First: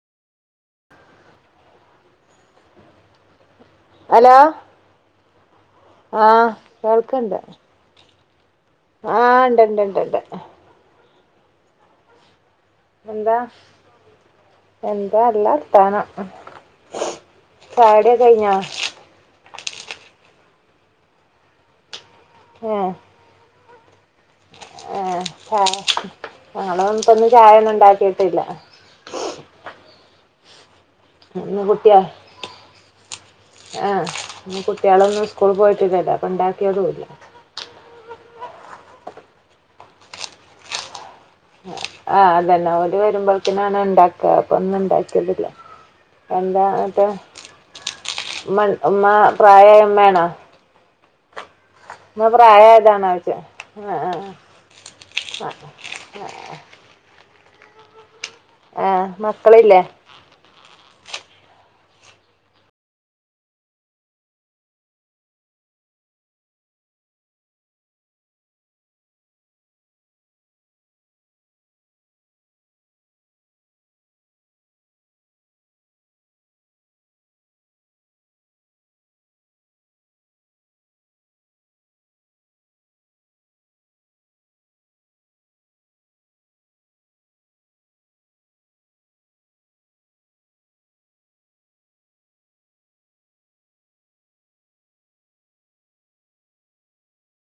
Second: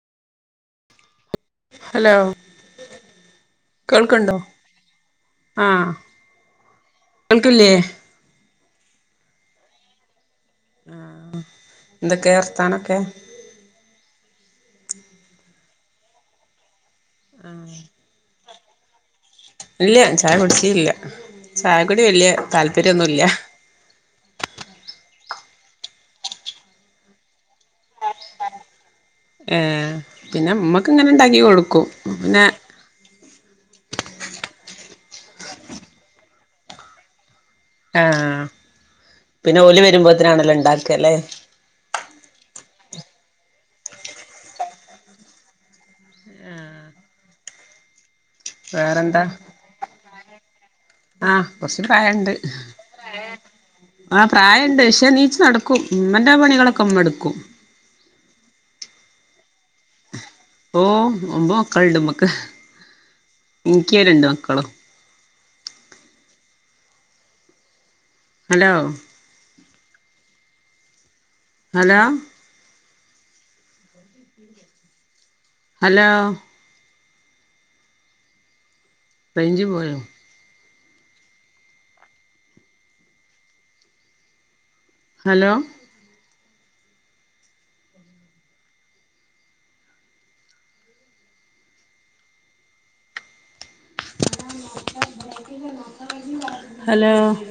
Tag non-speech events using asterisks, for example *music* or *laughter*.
Hello കേൾക്ക്ണ്ടോ? ആഹ് ആഹ് കേൾക്ക്ണ്ട് കേൾക്കില്ലേ ആഹ് ഇണ്ട് ഇണ്ട് ഇണ്ട് ഇണ്ട് ആഹ് ആഹ് ന്തൊക്കെ വ എന്താ എന്താ ല്ലർത്താനം ചായ കുടിക്കെ കഴിഞ്ഞോ? ഇല്ല ചായ കുടിച്ചില്ല ചായ കുടി വെല്യ താല്പര്യന്നുല്ല ഏഹ് ഏഹ് ഞങ്ങള് ഇന്ന്പ്പോ ചായ ഒന്നും ഉണ്ടാക്കിട്ടില്ല ഏഹ് പിന്നെ ഇമ്മക്ക്ങ്ങനെ ഇണ്ടാക്കി കൊടുക്കും പിന്നെ ആഹ് ഇന്ന് കുട്ട്യാളൊന്നും സ്കൂള് പോയിട്ടില്ലല്ലോ അപ്പ ഇണ്ടാക്കിയതുല്ല ആഹ് പിന്നെ ഓല് വെരുമ്പോത്ത്നാണല്ലോ ഇണ്ടാക്കാല്ലേ ആഹ് അതന്നെ ഓല് വെരുമ്പോ‌ക്കിനാണ് ഇണ്ടാക്ക അപ്പൊ ഇന്ന് ഇണ്ടാക്ക്യാതുല്ല എന്താ ഇന്നട്ട് ഉമ്മ ഉമ്മ വേറെന്താ പ്രായായ ഉമ്മേണോ? ആഹ് കോർച്ച് പ്രായണ്ട് പ്രായമായതാണോ ചോദിച്ചത് ആ ആഹ് പ്രായണ്ട് പക്ഷേ ന്നീച്ച് നട ക്കും ഉമ്മന്റെ പണികളൊക്കെ ഉമ്മ ഇട്ക്കും ഏഹ് മക്കളില്ലേ? ഓഹ് ഒമ്പത് മക്കള്ണ്ട് ഉമ്മക്ക് ഇൻക്ക് രണ്ട് മക്കളും ഹലോ ഹലോ *inaudible* ഹലോ റൈഞ്ച് പോയോ? Hello hello